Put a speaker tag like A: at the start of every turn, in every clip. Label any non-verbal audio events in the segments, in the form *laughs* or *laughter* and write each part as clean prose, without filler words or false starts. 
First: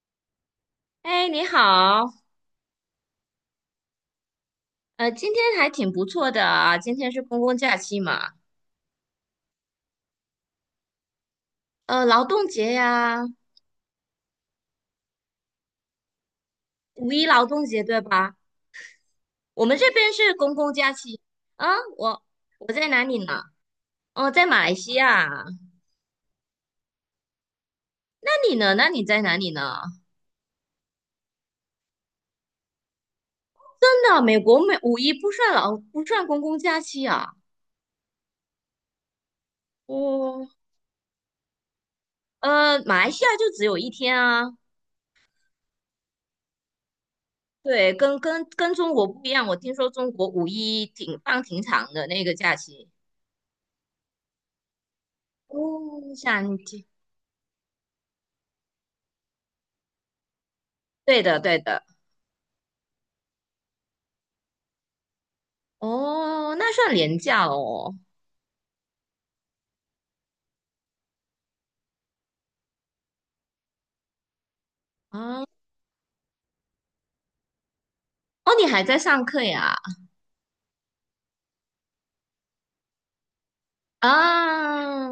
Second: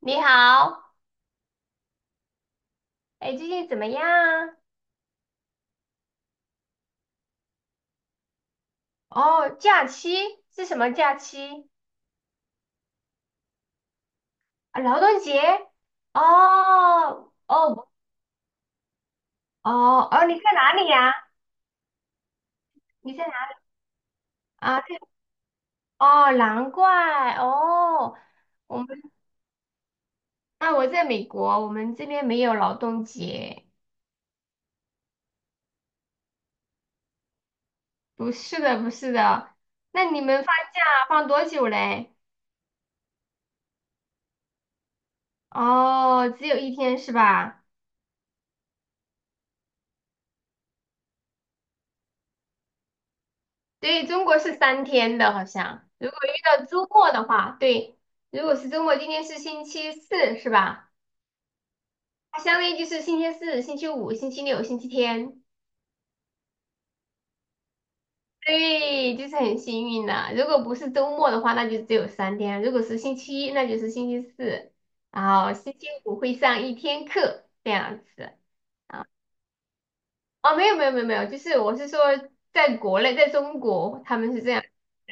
A: 你好，
B: 哎，你好，
A: 哎，最近怎么样啊？
B: 今天还挺不错的啊。今天是公共假期嘛。
A: 哦，假期是什么假期？
B: 劳动节呀。
A: 啊，劳动节？
B: 五一
A: 哦
B: 劳动节
A: 哦。
B: 对吧？我们这
A: 哦
B: 边
A: 哦，
B: 是
A: 你在
B: 公共
A: 哪里
B: 假
A: 呀？
B: 期啊。我我在哪
A: 你
B: 里
A: 在哪
B: 呢？哦，在马来
A: 啊？
B: 西
A: 对。
B: 亚啊。
A: 哦，难怪哦。
B: 那你呢？
A: 我们
B: 那你在哪里呢？
A: 啊，我在美国，我们这边没有劳动节。
B: 真的，美国没五一不算公共假期啊？
A: 不是的，不是的。那你们
B: 哦。
A: 放假放多久嘞？
B: 马来西亚就只有一天啊。
A: 哦，只有一天是吧？
B: 对，跟中国不一样，我听说中国五一挺长的那个假期。
A: 对，中国是三天的，好像。
B: 哦，
A: 如果
B: 想
A: 遇到周末的话，对，如果是周末，今天是星期四，是吧？
B: 对的，对的。
A: 它相当于就是星期四、星期五、星期六、星期天。
B: 哦，那算廉价哦。
A: 对，就是很幸运的。如果不是周末的话，那就只有三天；如果是星期一，那就是星期四，
B: 啊，
A: 然后星期五会上一天课，这样子
B: 哦，你还在
A: 啊。
B: 上课呀？
A: 哦，没有，就是我是说，在国内，在中国，他们是这样。
B: 啊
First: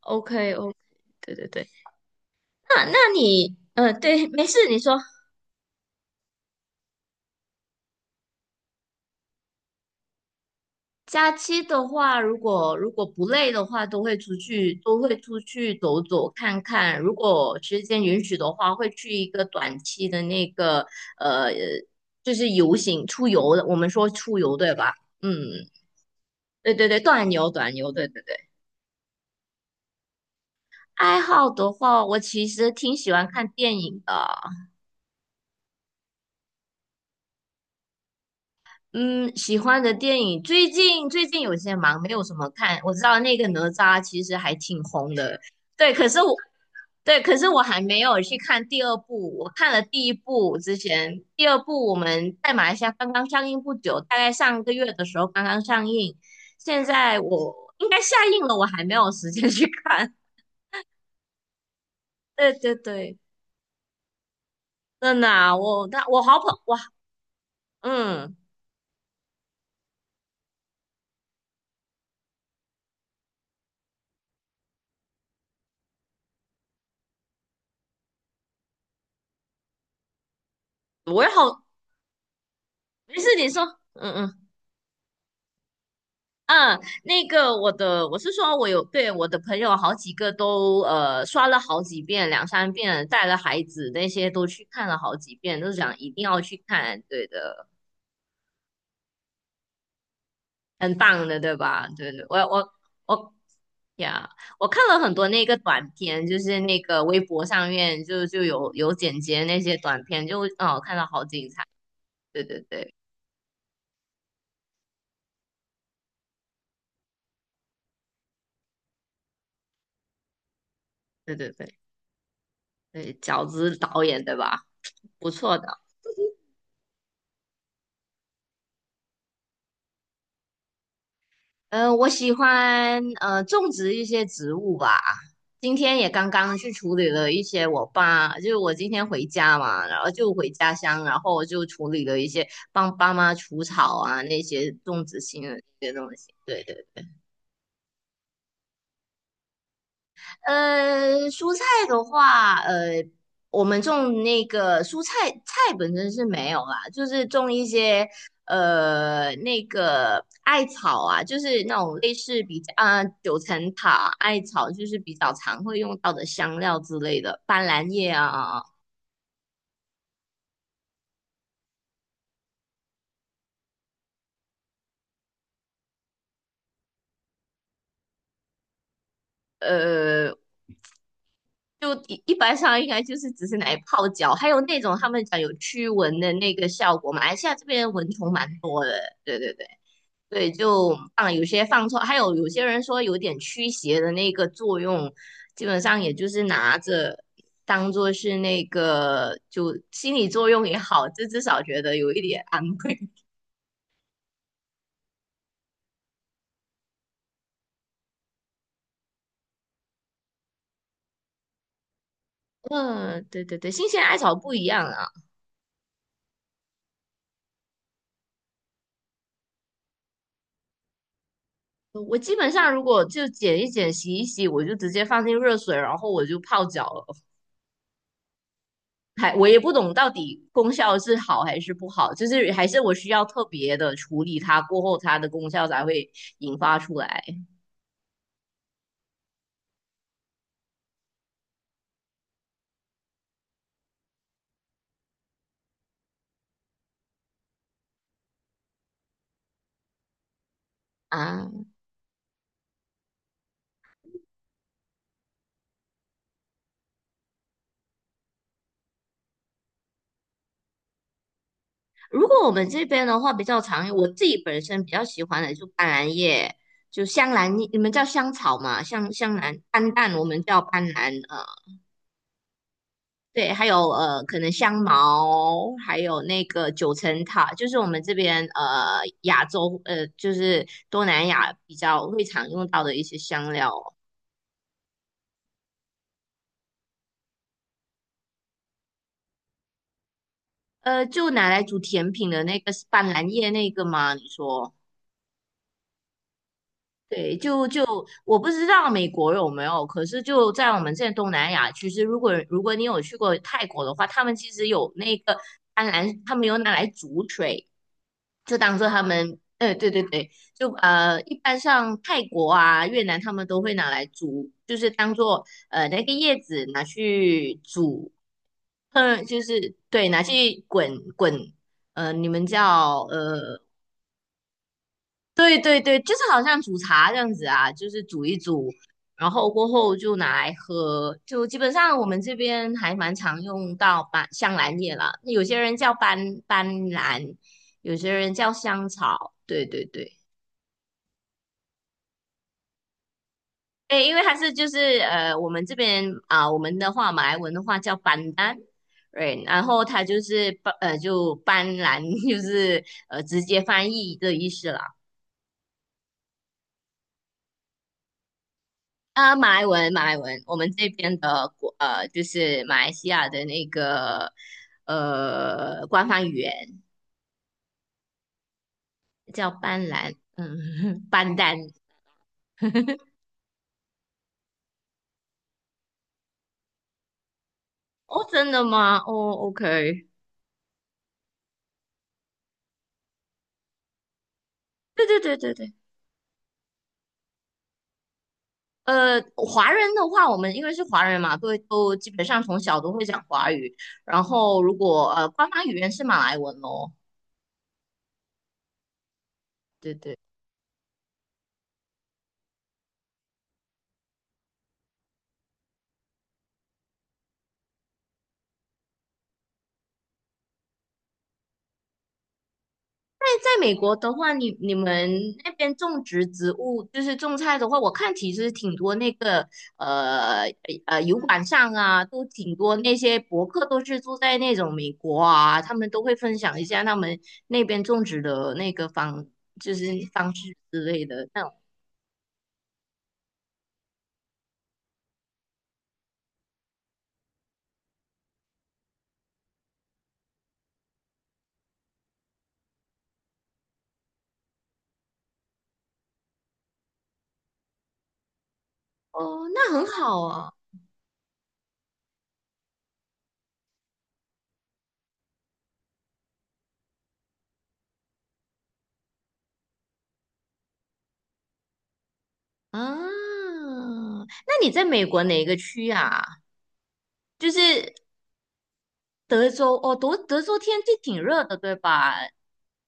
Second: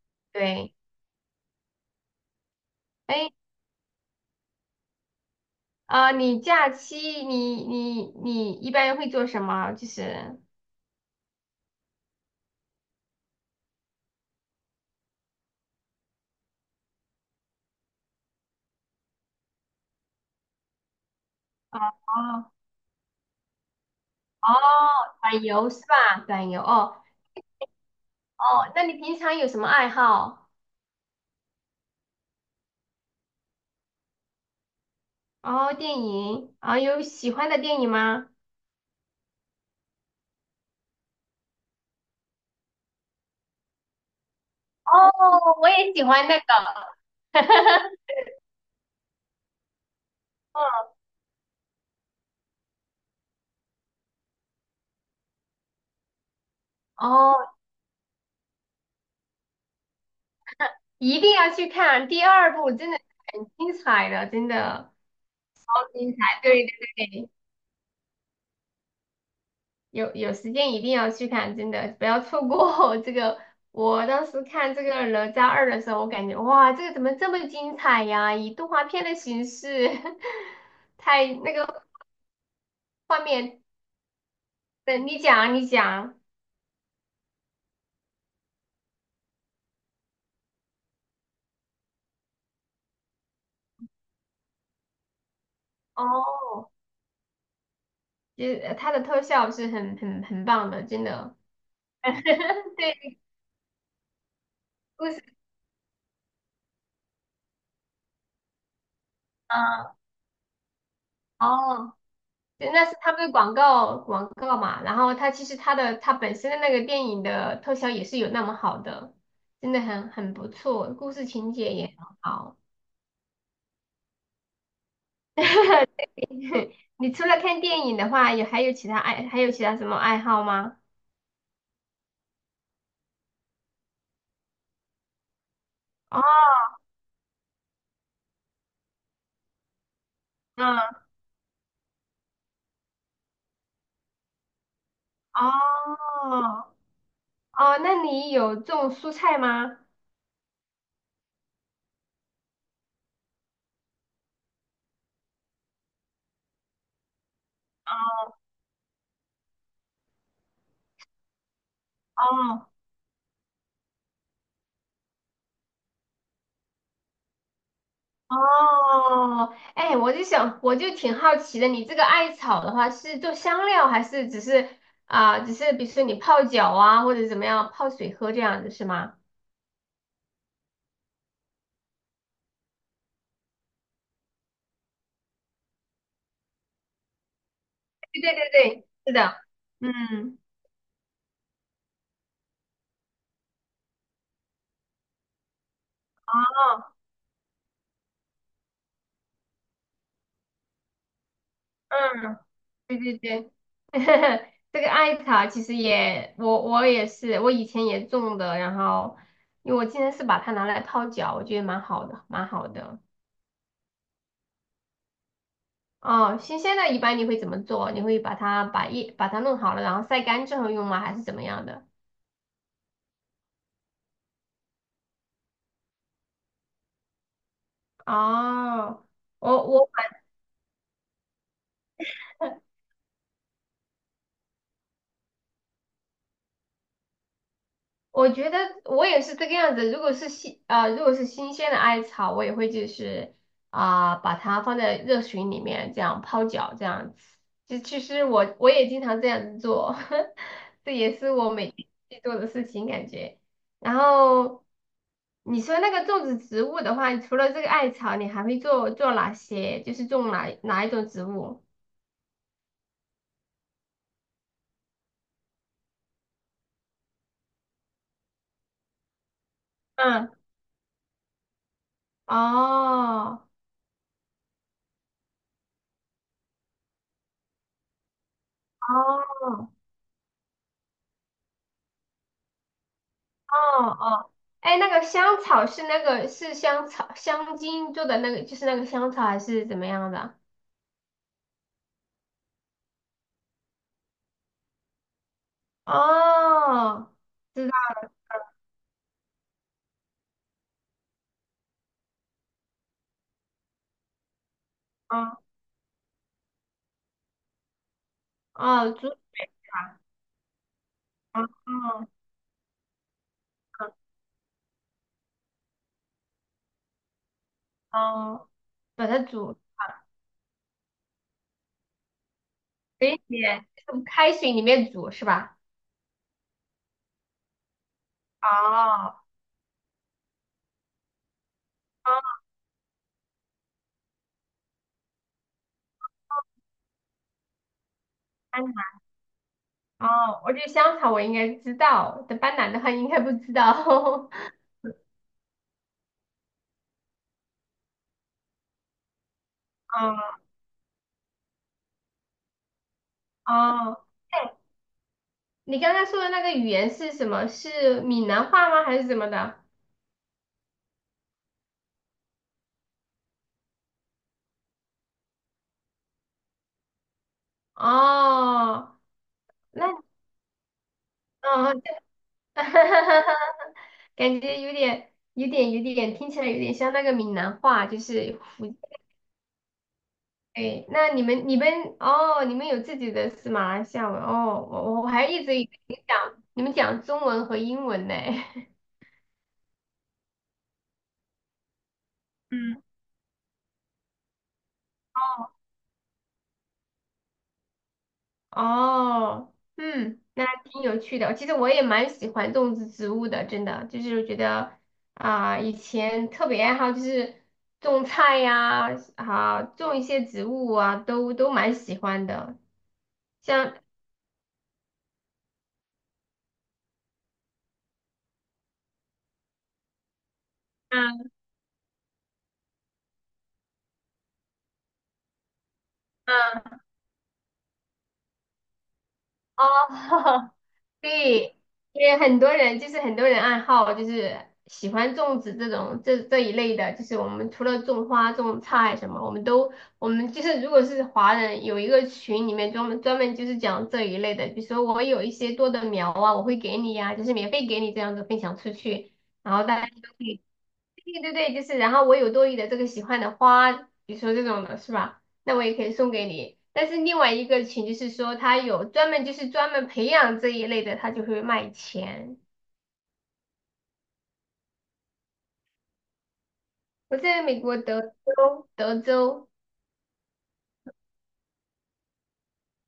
B: ，OK，OK，
A: 对。
B: 对对对。那
A: 哎，
B: 你，对，没事，你说。
A: 你假期你一般会做什么？就是
B: 假期的话，如果不累的话，都会出去，都会出去走走看看。如果时间允许的话，会去一个短期的那个，呃，
A: 哦
B: 就是
A: 哦。
B: 游行出游的，我们说出
A: 哦，
B: 游对吧？嗯，
A: 短游是吧？短游
B: 对对对，
A: 哦。
B: 短游短游，对对对。
A: 哦，那你平常有什么爱好？
B: 爱好的话，我其实挺喜欢看电影的。
A: 哦，电影啊，有喜欢的电影吗？
B: 嗯，喜欢的电影，最近有些忙，没有什么看。我知道那个哪吒其实还挺
A: 哦，
B: 红的，
A: 我也
B: 对。
A: 喜
B: 可是
A: 欢
B: 我
A: 那个。
B: 对，可是
A: *laughs*
B: 我还没有去看第二部。我看了第一部之前，第二部我们在马来西亚刚刚上映不久，大概上个月的时候刚刚上映。现在
A: 哦，
B: 我应该下映了，我还没有时间去看。
A: 一定要去看第
B: *laughs* 对
A: 二部，
B: 对
A: 真的
B: 对，
A: 很精彩的，真的
B: 真的啊，
A: 好
B: 我那
A: 精
B: 我好
A: 彩。
B: 捧
A: 对对
B: 哇。
A: 对，
B: 嗯，
A: 有有时间一定要去看，真的不要错过 *laughs* 这个。我当时看这个《哪吒二》的时候，我感觉哇，这个怎么这么精彩呀？以动画片的形式，*laughs*
B: 我也
A: 太那
B: 好，
A: 个
B: 没
A: 画
B: 事，你
A: 面，
B: 说。嗯嗯
A: 等你讲啊你讲。
B: 嗯，那个我的，我是说，我有对我的朋友好几个都刷了好几遍、两三遍，带了孩子那些都去看了好几遍，都想一定要去
A: 哦，
B: 看，对的，
A: 就是它的特效是很棒的，
B: 很
A: 真
B: 棒
A: 的。
B: 的，对吧？对对，
A: *laughs* 对，
B: 我呀我看了
A: 故
B: 很
A: 事，
B: 多那个短片，就是那个微博上面就有剪辑那些短片，就哦看到好精彩，
A: 哦。
B: 对对
A: 对，那
B: 对
A: 是他们的广告广告嘛，然后他其实他的他本身的那个电影的特效也是有那么好的，真的很不错，故事
B: 对对
A: 情
B: 对
A: 节也很好。
B: 对，饺子导演对吧？不错的。
A: 你除了看电影的话，还有其他什么爱好吗？
B: 嗯，我喜欢种植一些植物吧。今天也
A: 哦，
B: 刚刚去处理了一些我爸，就是我今天回家嘛，然后就回家
A: 嗯，
B: 乡，然后我就处理了一些帮爸妈除草啊那些种植性的那些东西。对
A: 哦，
B: 对。
A: 哦，那你有种蔬菜吗？
B: 蔬菜的话，我们种那个蔬菜，菜本身是没有啦，就是种一些那个艾草啊，就是那种类似比
A: 哦
B: 较啊、九层塔、艾草，就是比较常会用到的香料之类的，斑斓叶啊。
A: 哦。哎，我就想，我就挺好奇的，你这个艾草的话是做香料，还是只是只是比如说你泡脚啊，或者怎么样泡水喝这样子是吗？
B: 呃，就一般上应该就是只是拿来泡脚，还有那种他们讲有驱蚊的那个效果，马来西亚这边蚊
A: 对
B: 虫
A: 对
B: 蛮
A: 对
B: 多，
A: 对，是
B: 对
A: 的，
B: 对对。
A: 嗯，
B: 对，就放有些放错，还有有些人说有点驱邪的那个作用，基本上也就是拿
A: 哦，
B: 着当做是那个就心理作用也好，这至少觉得有一
A: 嗯，
B: 点安
A: 对
B: 慰。
A: 对对，*laughs* 这个艾草其实也，我也是，我以前也种的，然后因为我今天是把它拿来泡脚，我觉得蛮好的，蛮好
B: *laughs*
A: 的。
B: 嗯，对对对，新鲜艾草不一样啊。
A: 哦，新鲜的一般你会怎么做？你会把它把叶把它弄好了，然后晒干之后用吗？还是怎么样的？
B: 我基本上如果就剪一剪、洗一洗，我就直接放进热水，然后我就泡脚了。
A: 哦，
B: 还我也
A: 我
B: 不
A: 我
B: 懂到底功效是好还是不好，就是还是我需要特别的处理它，过后它的功效才会引发出来
A: 我觉得我也是这个样子。如果是新啊，如果是新鲜的艾草，我也会就是把它放在热水里面这样泡脚这样子。就其实我也经常这样子做，*laughs* 这也是我
B: 啊。
A: 每天去做的事情感觉。然后你说那个种植植物的话，除了这个艾草，你还会做哪些？就是种哪一种植物？
B: 如果我们这边的话比较常，我自己本身比较喜欢的就斑斓叶，就香兰叶你们叫香草嘛？香兰、斑斓，我
A: 嗯，
B: 们叫斑斓。
A: 哦
B: 对，还有可能香茅，还有那个九层塔，就是我们这边亚
A: 哦，
B: 洲就是东南亚比较会常用到的一些香料。
A: 哦哦，哎，那个香草是那个是香草香精做的那个，就是那个香草还是怎么样的
B: 就拿来煮甜品的那个是斑斓叶那个吗？你说？
A: 啊？哦，
B: 对，就
A: 知道
B: 就我不知道美国有没有，可是就在我们这东南亚其是如果你有去过泰国的话，他们其实有那个
A: 啊。
B: 甘蓝，他们有拿来煮水，就当做
A: 哦，
B: 他
A: 煮，
B: 们，对对对，就一般
A: 哦
B: 像泰国啊、越南，他们都会拿
A: 哦
B: 来煮，就是当做那个叶子拿去煮，
A: 哦，把它
B: 嗯，就
A: 煮，
B: 是对，拿去滚，你们叫
A: 给你用开水里面煮是吧？
B: 对对对，就是好像煮茶这样子啊，就是煮一煮，
A: 哦
B: 然后过后就拿来喝。就基本上我
A: 哦，
B: 们这边还蛮常用到斑香兰叶啦，有些人叫斑兰，有些人叫
A: 斑斓，
B: 香草。对对对，
A: 哦，我觉得香草我应该知道，但斑斓的话应该不知
B: 对，因为
A: 道。
B: 它是
A: *laughs*
B: 就是我们这边啊、我们的话马来文的话叫斑丹。对，然后它就
A: 哦
B: 是就斑兰，*laughs* 就是直接翻
A: 哦。
B: 译的意
A: 哎，
B: 思啦。
A: 你刚才说的那个语言是什么？是闽南话吗？还是怎么
B: 啊，马
A: 的？
B: 来文，马来文，我们这边的国，就是马来西亚的那个官方语言
A: 哦。
B: 叫
A: 那
B: 班兰，嗯，*laughs* 班丹。
A: 哦，这
B: *laughs*
A: *laughs* 感觉有点，听起来有点像那个闽南话，就
B: 哦，
A: 是
B: 真的
A: 福
B: 吗？
A: 建。
B: 哦，OK，
A: 哎，那你们、你们哦，你们有自己的是马来西亚文哦，我
B: 对
A: 我
B: 对
A: 还
B: 对
A: 一
B: 对
A: 直以
B: 对。
A: 为你讲你们讲中文和英文呢。*laughs*
B: 华人的话，我们因为是华人嘛，都基本上从小
A: 嗯。
B: 都会讲华语，然后如果官
A: 哦。
B: 方语言是马来文咯，
A: 哦，
B: 对对。
A: 嗯，那还挺有趣的。其实我也蛮喜欢种植植物的，真的，就是觉得以前特别爱好就是种菜呀，啊，种一些植物啊，都蛮喜欢的。
B: 在美
A: 像，
B: 国的话，你们那边种植植物，就是种菜的话，我看其实挺多那个呃油
A: 啊
B: 管上啊，都挺多那些博客都是住在那种美国啊，他们都会分享一
A: 啊，
B: 下他们那边种植的那个
A: 哦，
B: 就是方
A: *laughs*
B: 式之类的那种。
A: 对，因为很多人就是很多人爱好就是喜欢种植这种这这一类的，就是我们除了种花、种菜什么，我们都我们就是如果是华人，有一个群里面专门就是讲这一类的，比如说我有一些多的苗啊，我会给你呀，就是免费给你这样子分享出去，
B: 哦，
A: 然后
B: 那
A: 大
B: 很
A: 家都
B: 好
A: 可以。
B: 啊
A: 对对对，就是，然后我有多余的这个喜欢的花，比如说这种的是吧？那我也可以送给你。但是另外一个群就是说，他有专门就是专门培养这一类的，他就会卖钱。
B: 啊！那你在美国哪个区啊？
A: 我在
B: 就
A: 美国
B: 是
A: 德州，德
B: 德
A: 州，
B: 州哦，德州天气挺热的，对吧？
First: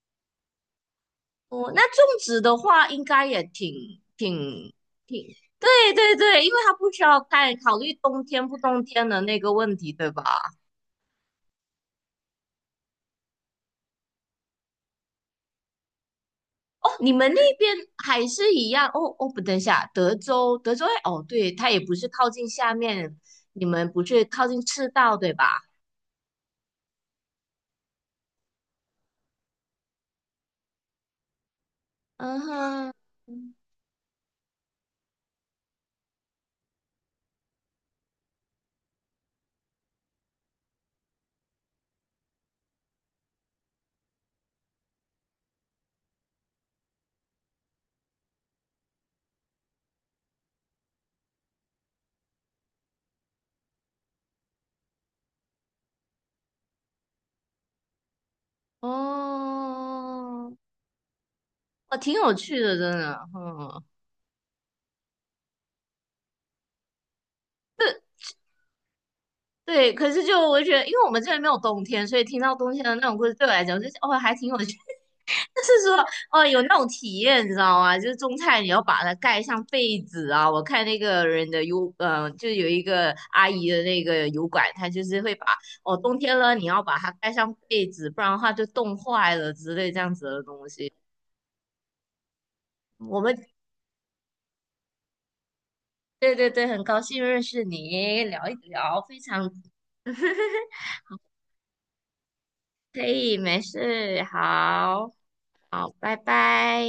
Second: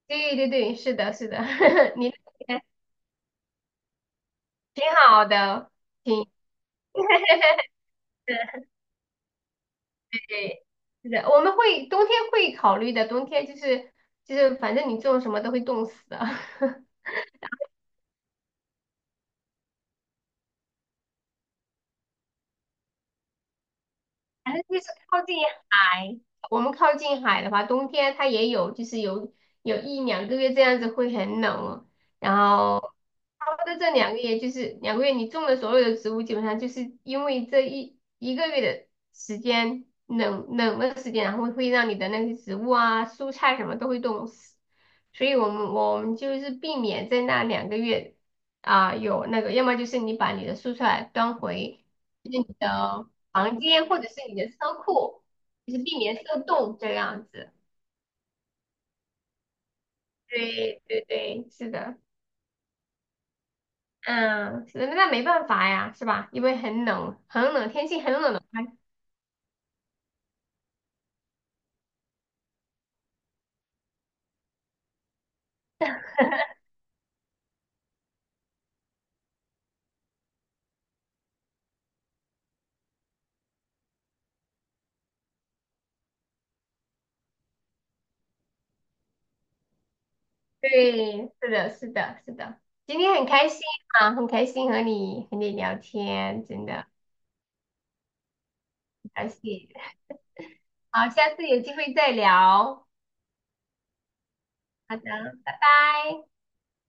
A: 对对对，是的，是的，
B: 哦，那
A: *laughs*
B: 种
A: 你
B: 植
A: 那
B: 的
A: 边
B: 话，应该也
A: 挺好
B: 对
A: 的，
B: 对
A: 挺
B: 对，因为它不需要太考虑冬天不冬天的那个问题，对吧？
A: 对，是的，我们会冬天会考虑的，冬天就是就是反正你种什么都会冻死的。*laughs*
B: 哦，你们那边还是一样？哦哦，不，等一下，德州，德州，哦，对，它也不是靠近下面，你们不是靠
A: 反
B: 近
A: 正就是
B: 赤道，
A: 靠
B: 对
A: 近
B: 吧？
A: 海，我们靠近海的话，冬天它也有，就是有一两个月这样子会很冷哦。然
B: 嗯哼，
A: 后差不多这两个月，就是两个月，你种的所有的植物，基本上就是因为这一个月的时间冷的时间，然后会让你的那些植物啊、蔬菜什么都会冻死。所以我们就是避免在那两个月有那个，要么就是你把你的蔬菜端回就是你的房间或者是你的车库，就是避免受冻这样子。
B: 哦，
A: 对对对，是
B: 哦，
A: 的。
B: 挺有趣的，真的，嗯。
A: 嗯，那没办法呀，是吧？因为很冷，很冷，天
B: 对
A: 气很冷的话，
B: 对，可是就我觉得，因为我们这边没有冬天，所以听到冬天的那种故事，对我来讲就是哦，还挺有趣，就是说，哦，有那种体验，你知道吗？就是种菜，你要把它盖上被子啊。我看那个人的油，嗯、就有一个阿姨的那个油管，她就是会把，哦，冬天了，你要把它盖上被子，不然的话就冻坏了之类这样子的东西。
A: 对，是的，是的，是的。今天
B: 我
A: 很
B: 们
A: 开心啊，很开心和你和你聊
B: 对
A: 天，
B: 对对，
A: 真
B: 很
A: 的
B: 高兴认识你，聊一聊，
A: 很
B: 非
A: 开
B: 常
A: 心。
B: *laughs*
A: 好，下次有机会再聊。
B: 可以，没事，
A: 好的，
B: 好，
A: 拜
B: 好，拜
A: 拜。
B: 拜。